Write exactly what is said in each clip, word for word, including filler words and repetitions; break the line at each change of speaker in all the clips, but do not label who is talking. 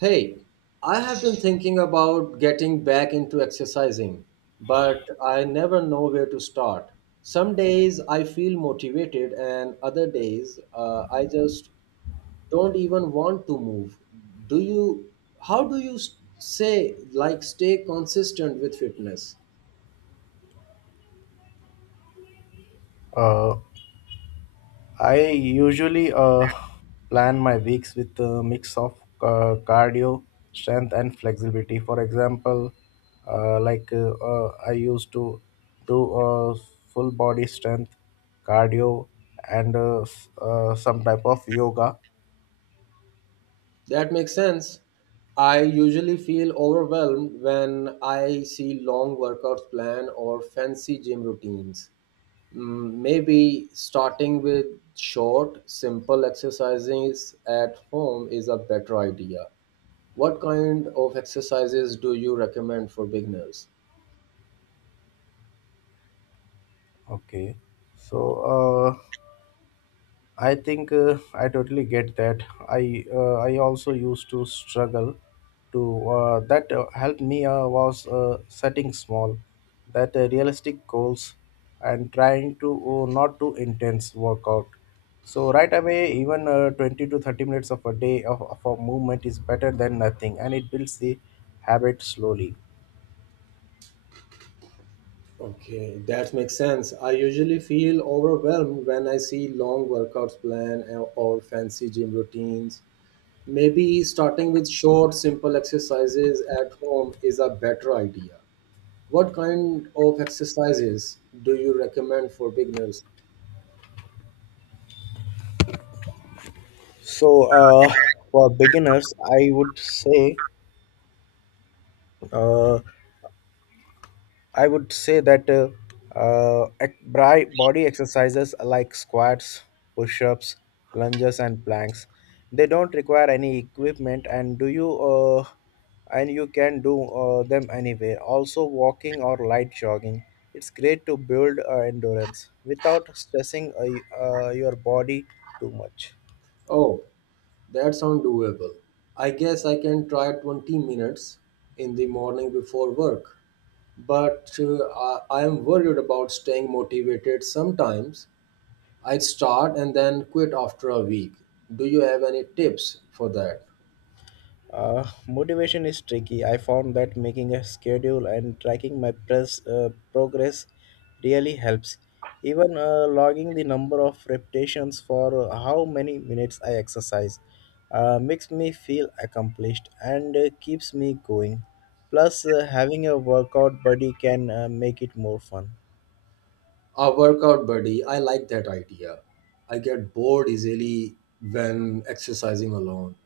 Hey, I have been thinking about getting back into exercising, but I never know where to start. Some days I feel motivated, and other days uh, I just don't even want to move. Do you, how do you s- say, like, stay consistent with fitness?
Uh, I usually uh, plan my weeks with a mix of uh, cardio, strength, and flexibility. For example, uh, like uh, uh, I used to do uh, full body strength, cardio, and uh, s- uh, some type of yoga.
That makes sense. I usually feel overwhelmed when I see long workouts plan or fancy gym routines. Mm, Maybe starting with short, simple exercises at home is a better idea. What kind of exercises do you recommend for beginners?
Okay, so uh, I think uh, I totally get that. I uh, I also used to struggle to uh, that uh, helped me uh, was uh, setting small, that uh, realistic goals, and trying to uh, not do intense workout. So right away, even uh, twenty to thirty minutes of a day of, of a movement is better than nothing, and it builds the habit slowly.
Okay, that makes sense. I usually feel overwhelmed when I see long workouts plan or or fancy gym routines. Maybe starting with short, simple exercises at home is a better idea. What kind of exercises do you recommend for beginners?
So uh, for beginners, I would say. Uh, I would say that uh, uh, ec- bri- body exercises like squats, push-ups, lunges, and planks. They don't require any equipment, and do you uh, and you can do uh, them anywhere. Also, walking or light jogging, it's great to build uh, endurance without stressing uh, y- uh, your body too much.
Oh, that sounds doable. I guess I can try twenty minutes in the morning before work. But uh, I I am worried about staying motivated sometimes. I start and then quit after a week. Do you have any tips for that?
Uh, motivation is tricky. I found that making a schedule and tracking my press, uh, progress really helps. Even uh, logging the number of repetitions for how many minutes I exercise uh, makes me feel accomplished and uh, keeps me going. Plus, uh, having a workout buddy can uh, make it more fun.
A workout buddy, I like that idea. I get bored easily when exercising alone.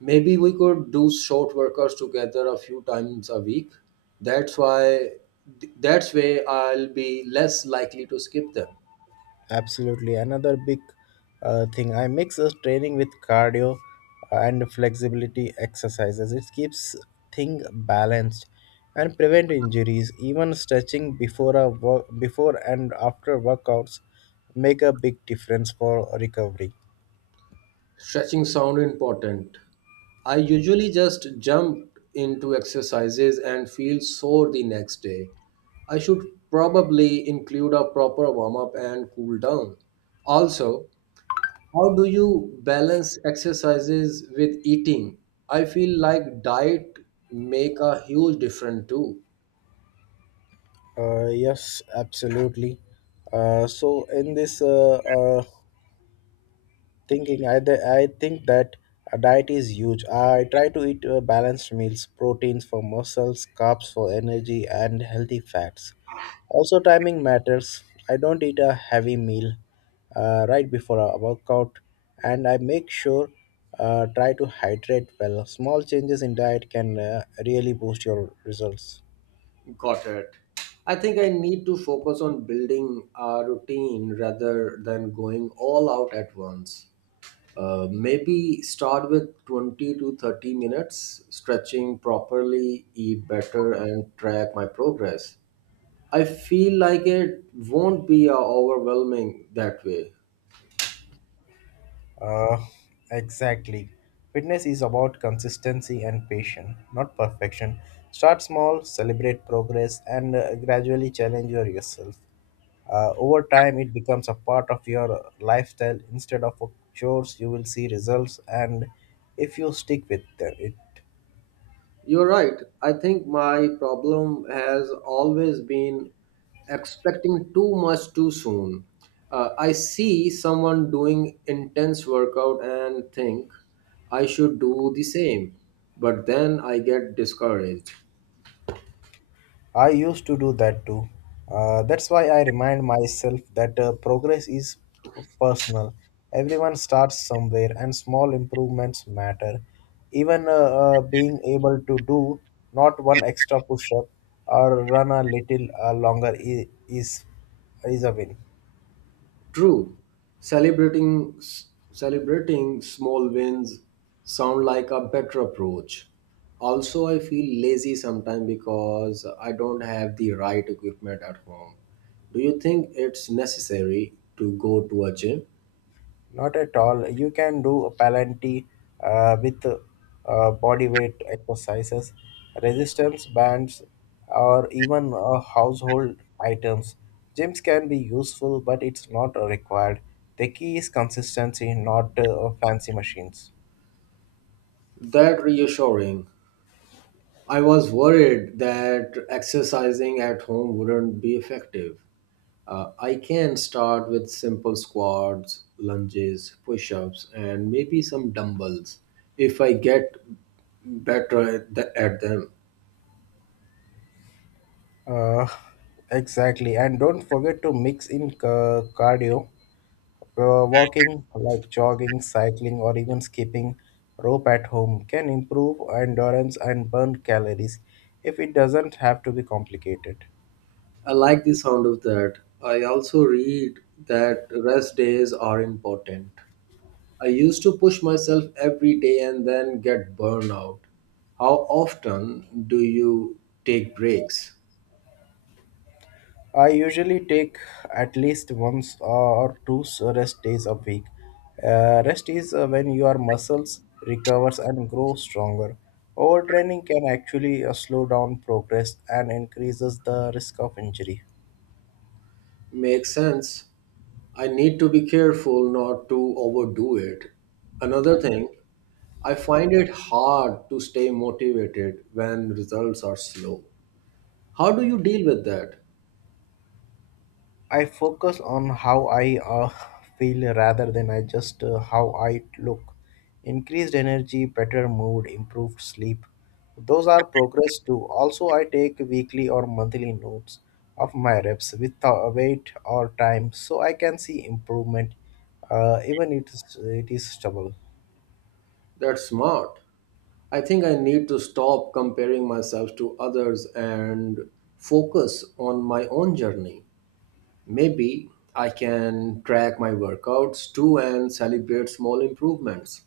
Maybe we could do short workers together a few times a week. That's why that's way I'll be less likely to skip them.
Absolutely. Another big uh, thing I mix is training with cardio uh, and flexibility exercises. It keeps thing balanced and prevent injuries. Even stretching before a work before and after workouts make a big difference for recovery.
Stretching sound important. I usually just jump into exercises and feel sore the next day. I should probably include a proper warm up and cool down. Also, how do you balance exercises with eating? I feel like diet make a huge difference too.
Uh, yes, absolutely. Uh, so in this uh, uh, thinking, i th- i think that a diet is huge. I try to eat uh, balanced meals, proteins for muscles, carbs for energy, and healthy fats. Also, timing matters. I don't eat a heavy meal uh, right before a workout, and I make sure uh, try to hydrate well. Small changes in diet can uh, really boost your results.
Got it. I think I need to focus on building a routine rather than going all out at once. Uh, maybe start with twenty to thirty minutes, stretching properly, eat better, and track my progress. I feel like it won't be uh, overwhelming that way.
Uh, exactly. Fitness is about consistency and patience, not perfection. Start small, celebrate progress, and uh, gradually challenge your- yourself. Uh, over time, it becomes a part of your lifestyle instead of a chores. You will see results, and if you stick with them, it.
You're right. I think my problem has always been expecting too much too soon. Uh, I see someone doing intense workout and think I should do the same, but then I get discouraged.
I used to do that too. Uh, that's why I remind myself that uh, progress is p- personal. Everyone starts somewhere, and small improvements matter. Even uh, uh, being able to do not one extra push up or run a little uh, longer is, is, is a win.
True, celebrating s- celebrating small wins sound like a better approach. Also, I feel lazy sometimes because I don't have the right equipment at home. Do you think it's necessary to go to a gym?
Not at all. You can do a Palanti uh, with uh, body weight exercises, resistance bands, or even uh, household items. Gyms can be useful, but it's not required. The key is consistency, not uh, fancy machines.
That reassuring. I was worried that exercising at home wouldn't be effective. Uh, I can start with simple squats, lunges, push ups, and maybe some dumbbells if I get better at, the, at them.
Uh, exactly. And don't forget to mix in ca- cardio. Uh, walking, like jogging, cycling, or even skipping rope at home, can improve endurance and burn calories if it doesn't have to be complicated.
I like the sound of that. I also read that rest days are important. I used to push myself every day and then get burned out. How often do you take breaks?
I usually take at least once or two rest days a week. Uh, rest is uh, when your muscles recovers and grow stronger. Overtraining can actually uh, slow down progress and increases the risk of injury.
Makes sense. I need to be careful not to overdo it. Another thing, I find it hard to stay motivated when results are slow. How do you deal with that?
I focus on how I uh, feel rather than I just uh, how I look. Increased energy, better mood, improved sleep. Those are progress too. Also, I take weekly or monthly notes of my reps with uh, weight or time so I can see improvement uh, even it is, it is stubble.
That's smart. I think I need to stop comparing myself to others and focus on my own journey. Maybe I can track my workouts too and celebrate small improvements.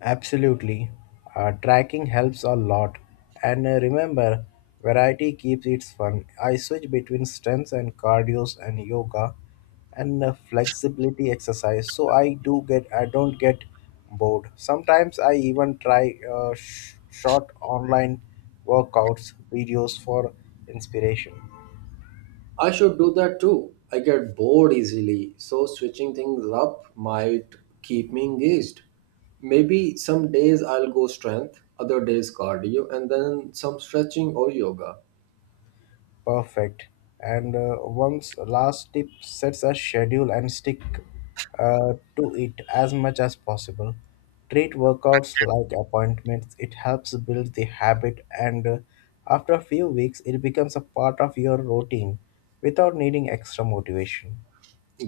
Absolutely. Uh, tracking helps a lot. And uh, remember, variety keeps it fun. I switch between strengths and cardios and yoga and uh, flexibility exercise so I do get I don't get bored. Sometimes I even try uh, sh- short online workouts videos for inspiration.
I should do that too. I get bored easily, so switching things up might keep me engaged. Maybe some days I'll go strength, other days cardio, and then some stretching or yoga.
Perfect. And uh, one's last tip sets a schedule and stick uh, to it as much as possible. Treat workouts like appointments, it helps build the habit, and uh, after a few weeks, it becomes a part of your routine without needing extra motivation.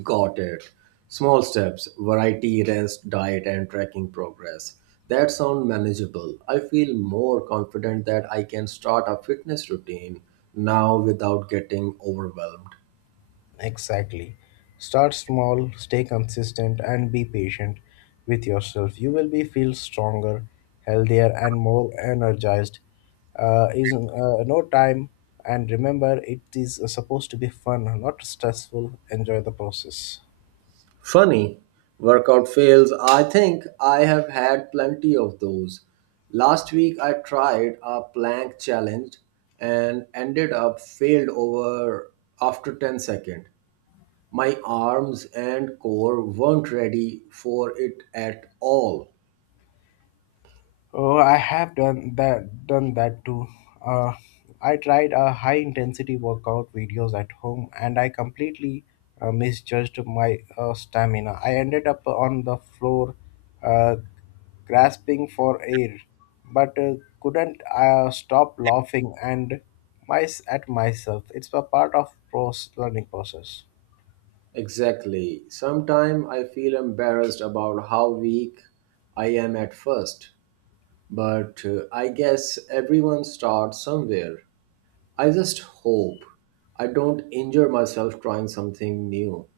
Got it. Small steps, variety, rest, diet, and tracking progress. That sound manageable. I feel more confident that I can start a fitness routine now without getting overwhelmed.
Exactly. Start small, stay consistent, and be patient with yourself. You will be feel stronger, healthier, and more energized. Uh, is uh, no time, and remember, it is supposed to be fun, not stressful. Enjoy the process.
Funny, workout fails. I think I have had plenty of those. Last week I tried a plank challenge and ended up failed over after ten seconds. My arms and core weren't ready for it at all.
Oh, I have done that done that too. Uh, I tried a high intensity workout videos at home and I completely uh, misjudged my uh, stamina. I ended up on the floor uh, grasping for air but uh, couldn't uh, stop laughing and my, at myself. It's a part of pros learning process.
Exactly. Sometimes I feel embarrassed about how weak I am at first, but uh, I guess everyone starts somewhere. I just hope I don't injure myself trying something new.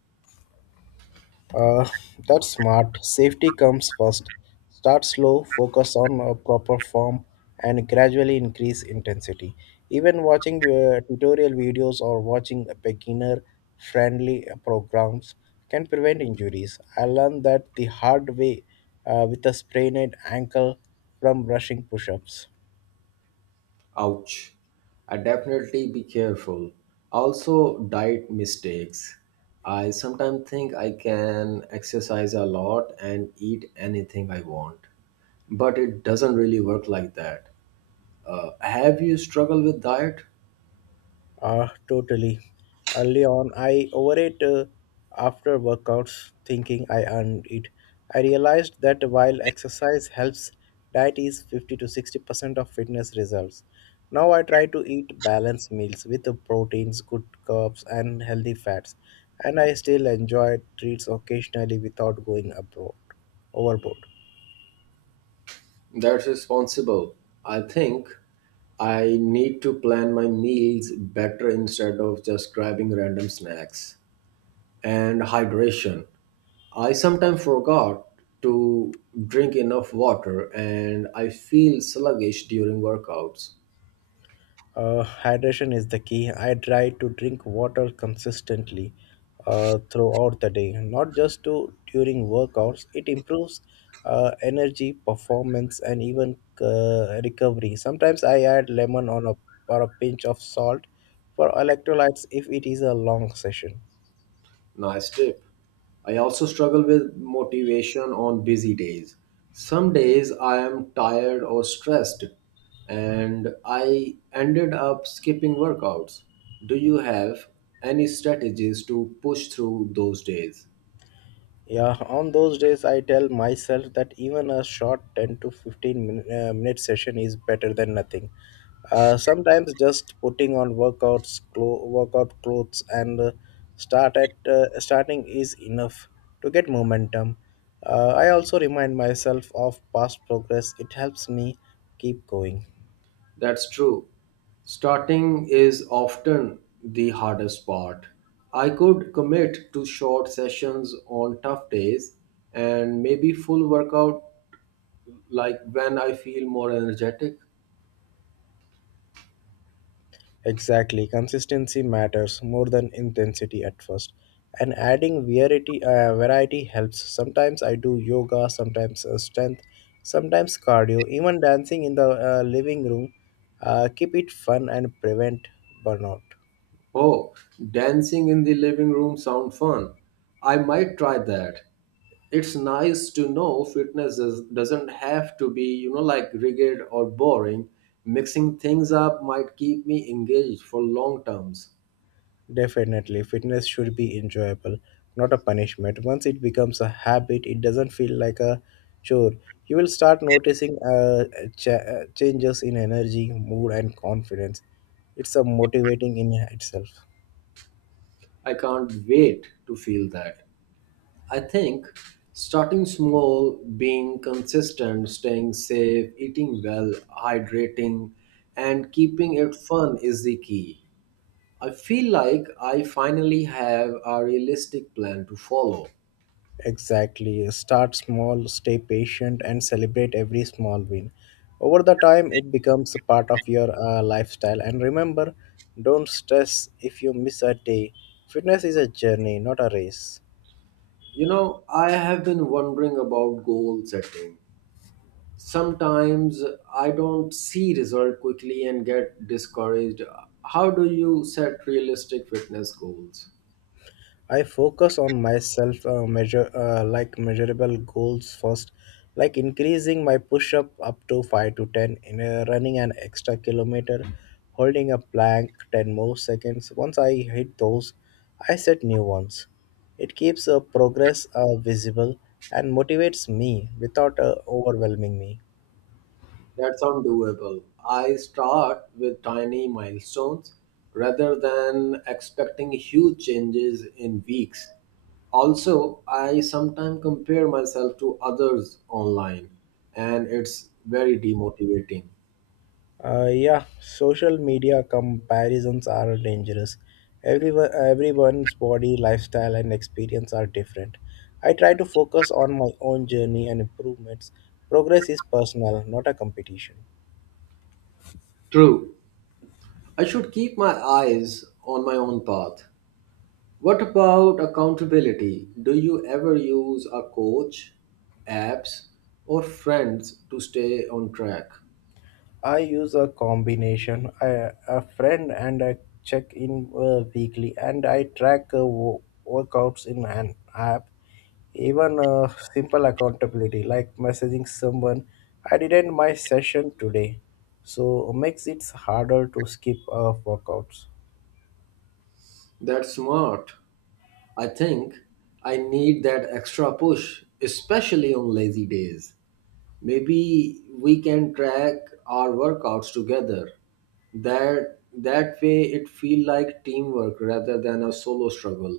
Uh, that's smart. Safety comes first. Start slow, focus on a proper form, and gradually increase intensity. Even watching uh, tutorial videos or watching beginner friendly programs can prevent injuries. I learned that the hard way uh, with a sprained ankle from rushing push ups.
Ouch. I definitely be careful. Also, diet mistakes. I sometimes think I can exercise a lot and eat anything I want, but it doesn't really work like that. Uh, have you struggled with diet?
Ah, totally. Early on, I overate uh, after workouts, thinking I earned it. I realized that while exercise helps, diet is fifty to sixty percent of fitness results. Now I try to eat balanced meals with the proteins, good carbs, and healthy fats, and I still enjoy treats occasionally without going abroad overboard.
That's responsible. I think I need to plan my meals better instead of just grabbing random snacks. And hydration. I sometimes forgot to drink enough water and I feel sluggish during workouts.
Uh, hydration is the key. I try to drink water consistently uh, throughout the day, not just to, during workouts. It improves uh, energy, performance, and even uh, recovery. Sometimes I add lemon on a or a pinch of salt for electrolytes if it is a long session.
Nice tip. I also struggle with motivation on busy days. Some days I am tired or stressed and I ended up skipping workouts. Do you have any strategies to push through those days?
Yeah, on those days, I tell myself that even a short ten to fifteen min- uh, minute session is better than nothing. Uh, sometimes just putting on workouts, clo- workout clothes, and uh, start at uh, starting is enough to get momentum. Uh, I also remind myself of past progress; it helps me keep going.
That's true. Starting is often the hardest part. I could commit to short sessions on tough days and maybe full workout like when I feel more energetic.
Exactly, consistency matters more than intensity at first. And adding variety, uh, variety helps. Sometimes I do yoga, sometimes uh, strength, sometimes cardio, even dancing in the uh, living room. Uh, keep it fun and prevent burnout.
Oh, dancing in the living room sound fun. I might try that. It's nice to know fitness does, doesn't have to be, you know, like rigid or boring. Mixing things up might keep me engaged for long terms.
Definitely, fitness should be enjoyable, not a punishment. Once it becomes a habit, it doesn't feel like a chore. You will start noticing uh, ch- uh, changes in energy, mood, and confidence. It's a motivating in itself.
I can't wait to feel that. I think starting small, being consistent, staying safe, eating well, hydrating, and keeping it fun is the key. I feel like I finally have a realistic plan to follow.
Exactly. Start small, stay patient, and celebrate every small win. Over the time, it becomes a part of your uh, lifestyle. And remember, don't stress if you miss a day. Fitness is a journey, not a race.
You know, I have been wondering about goal setting. Sometimes I don't see result quickly and get discouraged. How do you set realistic fitness goals?
I focus on myself uh, measure uh, like measurable goals first, like increasing my push up up to five to ten in a, running an extra kilometer, holding a plank ten more seconds. Once I hit those, I set new ones. It keeps uh, progress uh, visible and motivates me without uh, overwhelming me.
That sounds doable. I start with tiny milestones rather than expecting huge changes in weeks. Also, I sometimes compare myself to others online, and it's very demotivating.
Uh, yeah, social media comparisons are dangerous. Everyone, everyone's body, lifestyle, and experience are different. I try to focus on my own journey and improvements. Progress is personal, not a competition.
True, I should keep my eyes on my own path. What about accountability? Do you ever use a coach, apps, or friends to stay on track?
I use a combination, I, a friend and a check in uh, weekly, and I track uh, wo- workouts in an app. Even uh, simple accountability like messaging someone, I didn't my session today, so makes it harder to skip uh, workouts.
That's smart. I think I need that extra push, especially on lazy days. Maybe we can track our workouts together. That that way it feel like teamwork rather than a solo struggle.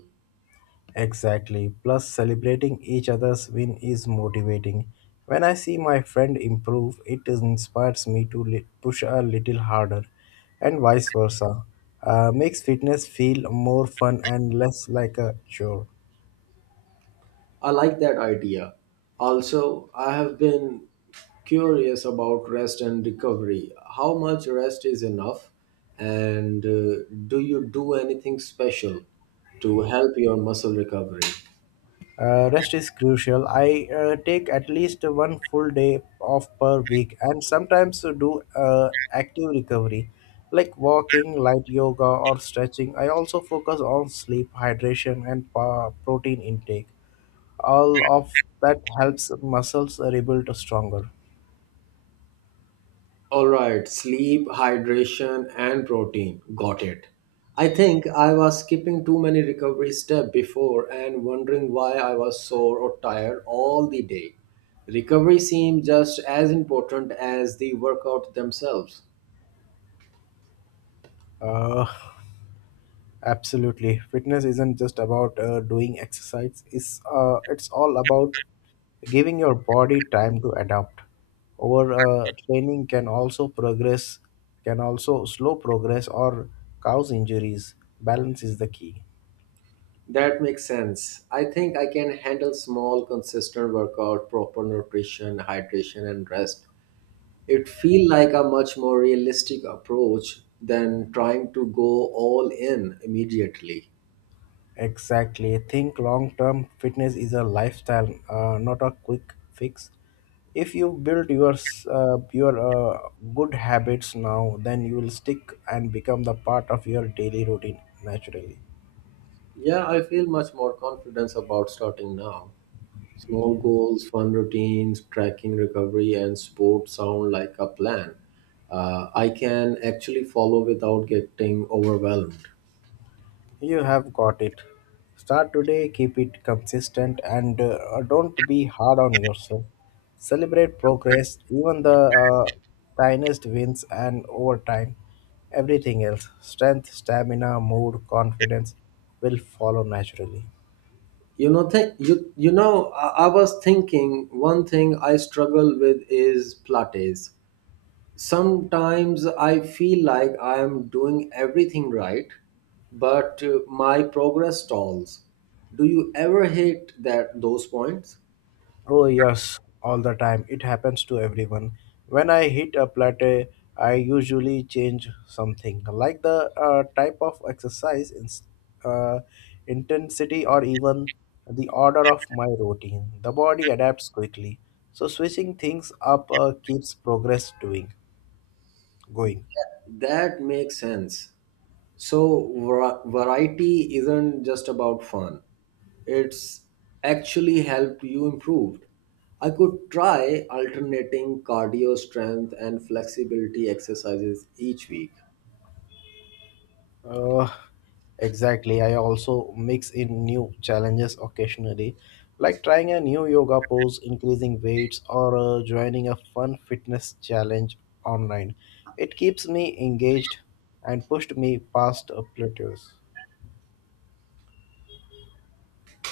Exactly. Plus, celebrating each other's win is motivating. When I see my friend improve, it inspires me to li- push a little harder, and vice versa. Uh, makes fitness feel more fun and less like a chore.
I like that idea. Also, I have been curious about rest and recovery. How much rest is enough? And uh, do you do anything special to help your muscle recovery?
Uh, rest is crucial. I uh, take at least one full day off per week and sometimes do uh, active recovery like walking, light yoga, or stretching. I also focus on sleep, hydration, and pa- protein intake. All of that helps muscles rebuild stronger.
All right, sleep, hydration, and protein. Got it. I think I was skipping too many recovery steps before and wondering why I was sore or tired all the day. Recovery seemed just as important as the workout themselves.
Uh, Absolutely. Fitness isn't just about uh, doing exercise. It's uh, it's all about giving your body time to adapt. Over uh, training can also progress can also slow progress or cause injuries. Balance is the key.
That makes sense. I think I can handle small, consistent workout, proper nutrition, hydration, and rest. It feels like a much more realistic approach than trying to go all in immediately.
Exactly. Think long term fitness is a lifestyle, uh, not a quick fix. If you build your s- uh, your uh, good habits now, then you will stick and become the part of your daily routine naturally.
Yeah, I feel much more confidence about starting now. Small goals, fun routines, tracking recovery, and sport sound like a plan. Uh, I can actually follow without getting overwhelmed.
You have got it. Start today, keep it consistent, and uh, don't be hard on yourself. Celebrate progress, even the uh, tiniest wins, and over time, everything else strength, stamina, mood, confidence will follow naturally.
You know, th- you you know, I-, I was thinking one thing I struggle with is plates. Sometimes I feel like I am doing everything right, but uh, my progress stalls. Do you ever hit that those points?
Oh, yes, all the time. It happens to everyone. When I hit a plateau, I usually change something, like the uh, type of exercise, ins- uh, intensity, or even the order of my routine. The body adapts quickly. So, switching things up uh, keeps progress doing, going.
That makes sense. So, var- variety isn't just about fun, it's actually helped you improve. I could try alternating cardio strength and flexibility exercises each week.
Uh, exactly. I also mix in new challenges occasionally, like trying a new yoga pose, increasing weights, or uh, joining a fun fitness challenge online. It keeps me engaged and pushed me past uh, plateaus.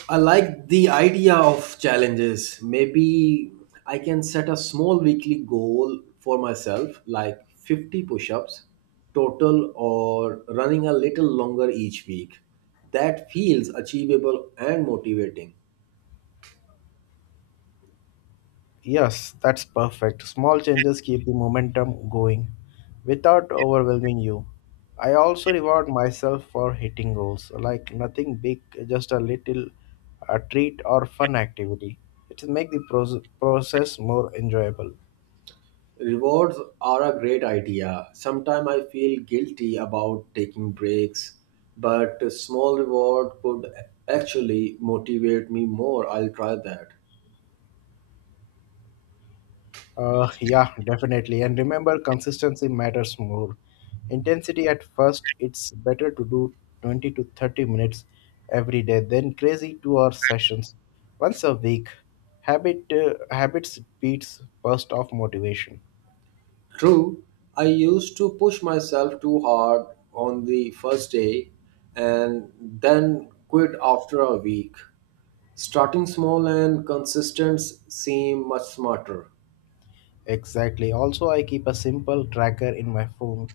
I like the idea of challenges. Maybe I can set a small weekly goal for myself, like fifty push ups total or running a little longer each week. That feels achievable and motivating.
Yes, that's perfect. Small changes keep the momentum going without overwhelming you. I also reward myself for hitting goals, like nothing big, just a little a treat or fun activity. It makes the proce- process more enjoyable.
Rewards are a great idea. Sometimes I feel guilty about taking breaks, but a small reward could actually motivate me more. I'll try that.
Uh, yeah, definitely. And remember, consistency matters more. Intensity at first, it's better to do twenty to thirty minutes every day than crazy two hour sessions once a week. Habit uh, habits beats burst of motivation.
True, I used to push myself too hard on the first day and then quit after a week. Starting small and consistent seem much smarter.
Exactly. Also, I keep a simple tracker in my phone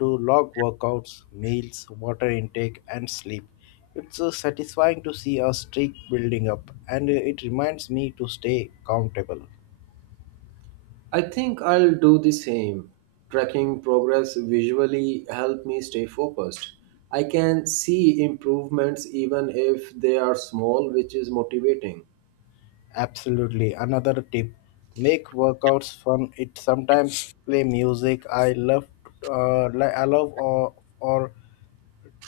to log workouts, meals, water intake, and sleep. It's uh, satisfying to see a streak building up, and uh, it reminds me to stay accountable.
I think I'll do the same. Tracking progress visually help me stay focused. I can see improvements even if they are small, which is motivating.
Absolutely. Another tip, make workouts fun. It sometimes play music. I love, uh, li- I love or, or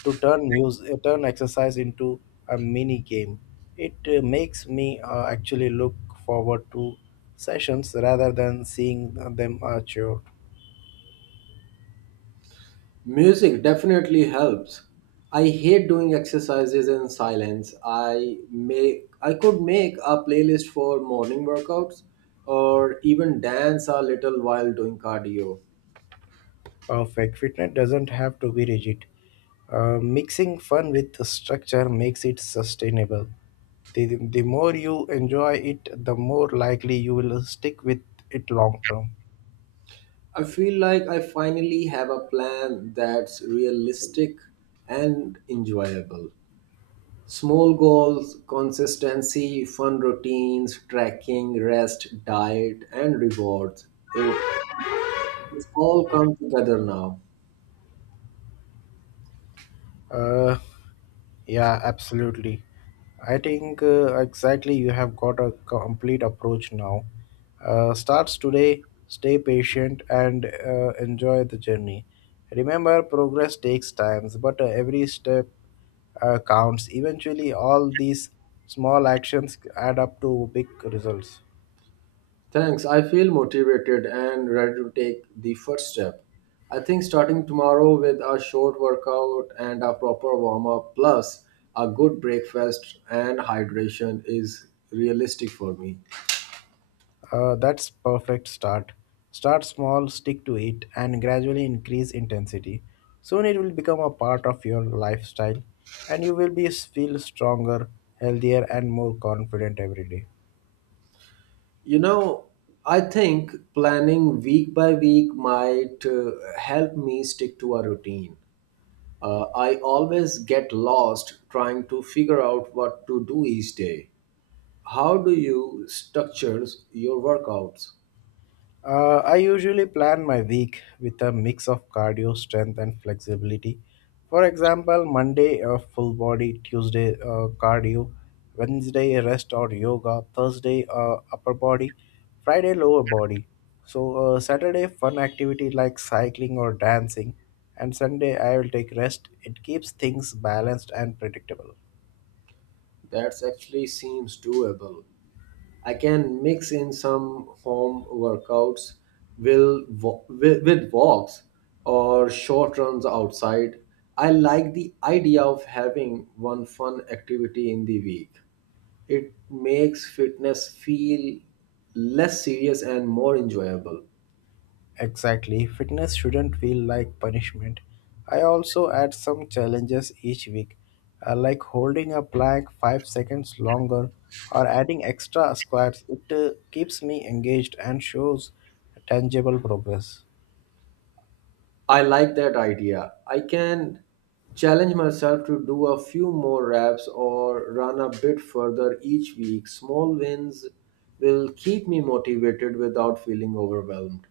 to turn music, turn exercise into a mini game. It uh, makes me uh, actually look forward to sessions rather than seeing them a chore.
Music definitely helps. I hate doing exercises in silence. I make I could make a playlist for morning workouts or even dance a little while doing cardio.
Perfect. Fitness doesn't have to be rigid. Uh, mixing fun with the structure makes it sustainable. The, the more you enjoy it, the more likely you will stick with it long term.
I feel like I finally have a plan that's realistic and enjoyable. Small goals, consistency, fun routines, tracking, rest, diet, and rewards. It it's all come together now.
Uh, yeah, absolutely. I think uh, exactly you have got a complete approach now. Uh, starts today, stay patient and uh, enjoy the journey. Remember, progress takes time, but uh, every step uh, counts. Eventually, all these small actions add up to big results.
Thanks. I feel motivated and ready to take the first step. I think starting tomorrow with a short workout and a proper warm up, plus a good breakfast and hydration, is realistic for me.
Uh, that's perfect start. Start small, stick to it, and gradually increase intensity. Soon it will become a part of your lifestyle, and you will be feel stronger, healthier, and more confident every day.
You know, I think planning week by week might uh, help me stick to a routine. Uh, I always get lost trying to figure out what to do each day. How do you structure your workouts?
Uh, I usually plan my week with a mix of cardio, strength, and flexibility. For example, Monday uh, full body, Tuesday uh, cardio, Wednesday rest or yoga, Thursday uh, upper body, Friday lower body. So uh, Saturday fun activity like cycling or dancing, and Sunday I will take rest. It keeps things balanced and predictable.
That actually seems doable. I can mix in some home workouts will wa- with, with walks or short runs outside. I like the idea of having one fun activity in the week. It makes fitness feel less serious and more enjoyable.
Exactly, fitness shouldn't feel like punishment. I also add some challenges each week, uh, like holding a plank five seconds longer or adding extra squats. It uh, keeps me engaged and shows tangible progress.
I like that idea. I can challenge myself to do a few more reps or run a bit further each week. Small wins will keep me motivated without feeling overwhelmed.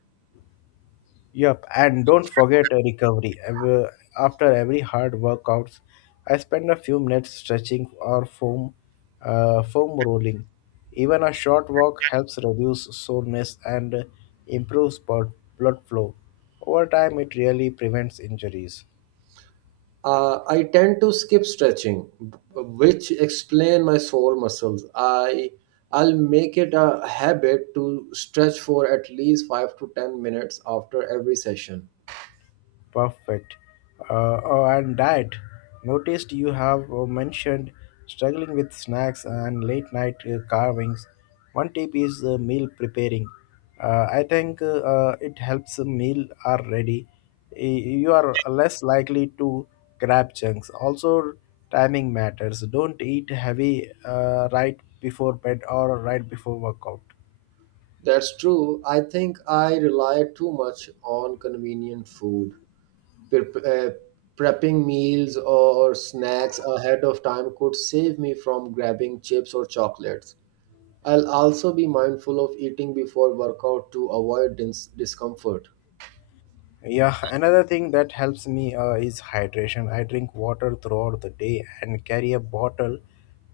Yep, and don't forget a recovery. Ev- After every hard workouts, I spend a few minutes stretching or foam, uh, foam rolling. Even a short walk helps reduce soreness and improves blood blood flow. Over time, it really prevents injuries.
Uh, I tend to skip stretching, b- which explain my sore muscles. I I'll make it a habit to stretch for at least five to ten minutes after every session.
Perfect. Uh, oh, and diet. Noticed you have uh, mentioned struggling with snacks and late night uh, carvings. One tip is uh, meal preparing. Uh, I think uh, uh, it helps a meal are ready. Y- You are less likely to grab chunks. Also, timing matters. Don't eat heavy uh, right before bed or right before workout.
That's true. I think I rely too much on convenient food Prep- uh, prepping meals or snacks ahead of time could save me from grabbing chips or chocolates. I'll also be mindful of eating before workout to avoid dis- discomfort.
Yeah, another thing that helps me uh, is hydration. I drink water throughout the day and carry a bottle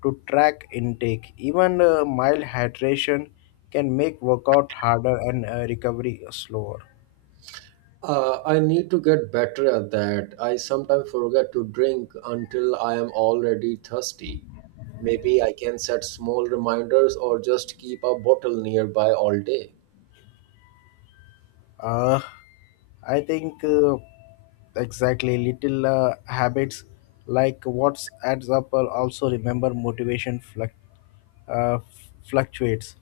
to track intake. Even uh, mild hydration can make workout harder and uh, recovery slower.
Uh, I need to get better at that. I sometimes forget to drink until I am already thirsty. Maybe I can set small reminders or just keep a bottle nearby all day.
Uh, I think uh, exactly little uh, habits like what's adds up. Are Also remember motivation fluc- uh, fluctuates.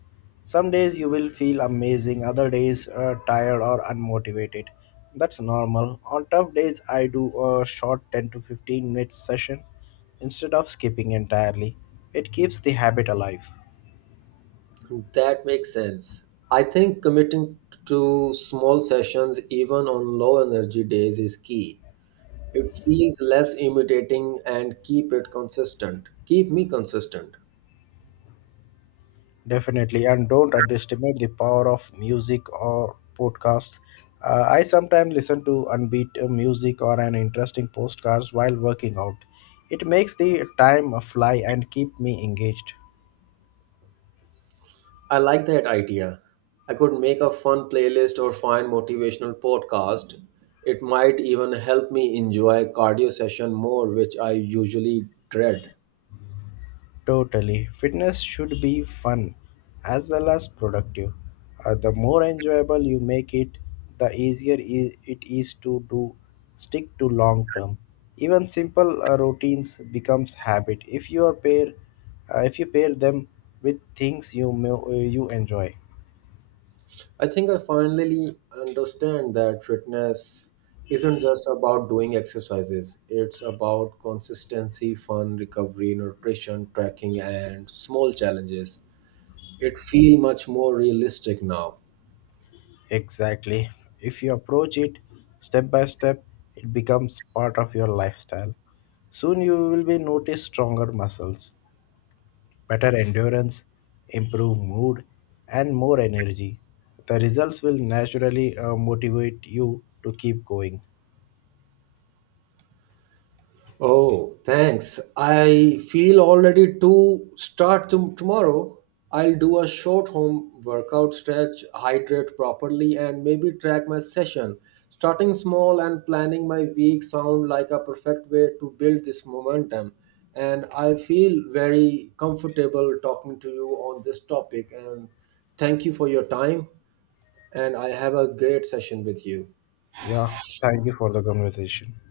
Some days you will feel amazing, other days uh, tired or unmotivated. That's normal. On tough days, I do a short ten to fifteen minutes session instead of skipping entirely. It keeps the habit alive.
That makes sense. I think committing to small sessions, even on low energy days, is key. It feels less intimidating and keep it consistent. Keep me consistent.
Definitely, and don't underestimate the power of music or podcasts. Uh, I sometimes listen to unbeat uh, music or an interesting podcast while working out. It makes the time fly and keep me engaged.
I like that idea. I could make a fun playlist or find motivational podcast. It might even help me enjoy cardio session more, which I usually dread.
Totally. Fitness should be fun as well as productive. Uh, the more enjoyable you make it, the easier i- it is to do stick to long term. Even simple uh, routines becomes habit if you are pair uh, if you pair them with things you mo- uh, you enjoy.
I think I finally understand that fitness isn't just about doing exercises. It's about consistency, fun, recovery, nutrition, tracking, and small challenges. It feels much more realistic now.
Exactly. If you approach it step by step, it becomes part of your lifestyle. Soon you will be notice stronger muscles, better endurance, improved mood, and more energy. The results will naturally uh, motivate you to keep going.
Oh, thanks. I feel all ready to start tom- tomorrow. I'll do a short home workout, stretch, hydrate properly, and maybe track my session. Starting small and planning my week sound like a perfect way to build this momentum. And I feel very comfortable talking to you on this topic. And thank you for your time. And I have a great session with you.
Yeah, thank you for the conversation.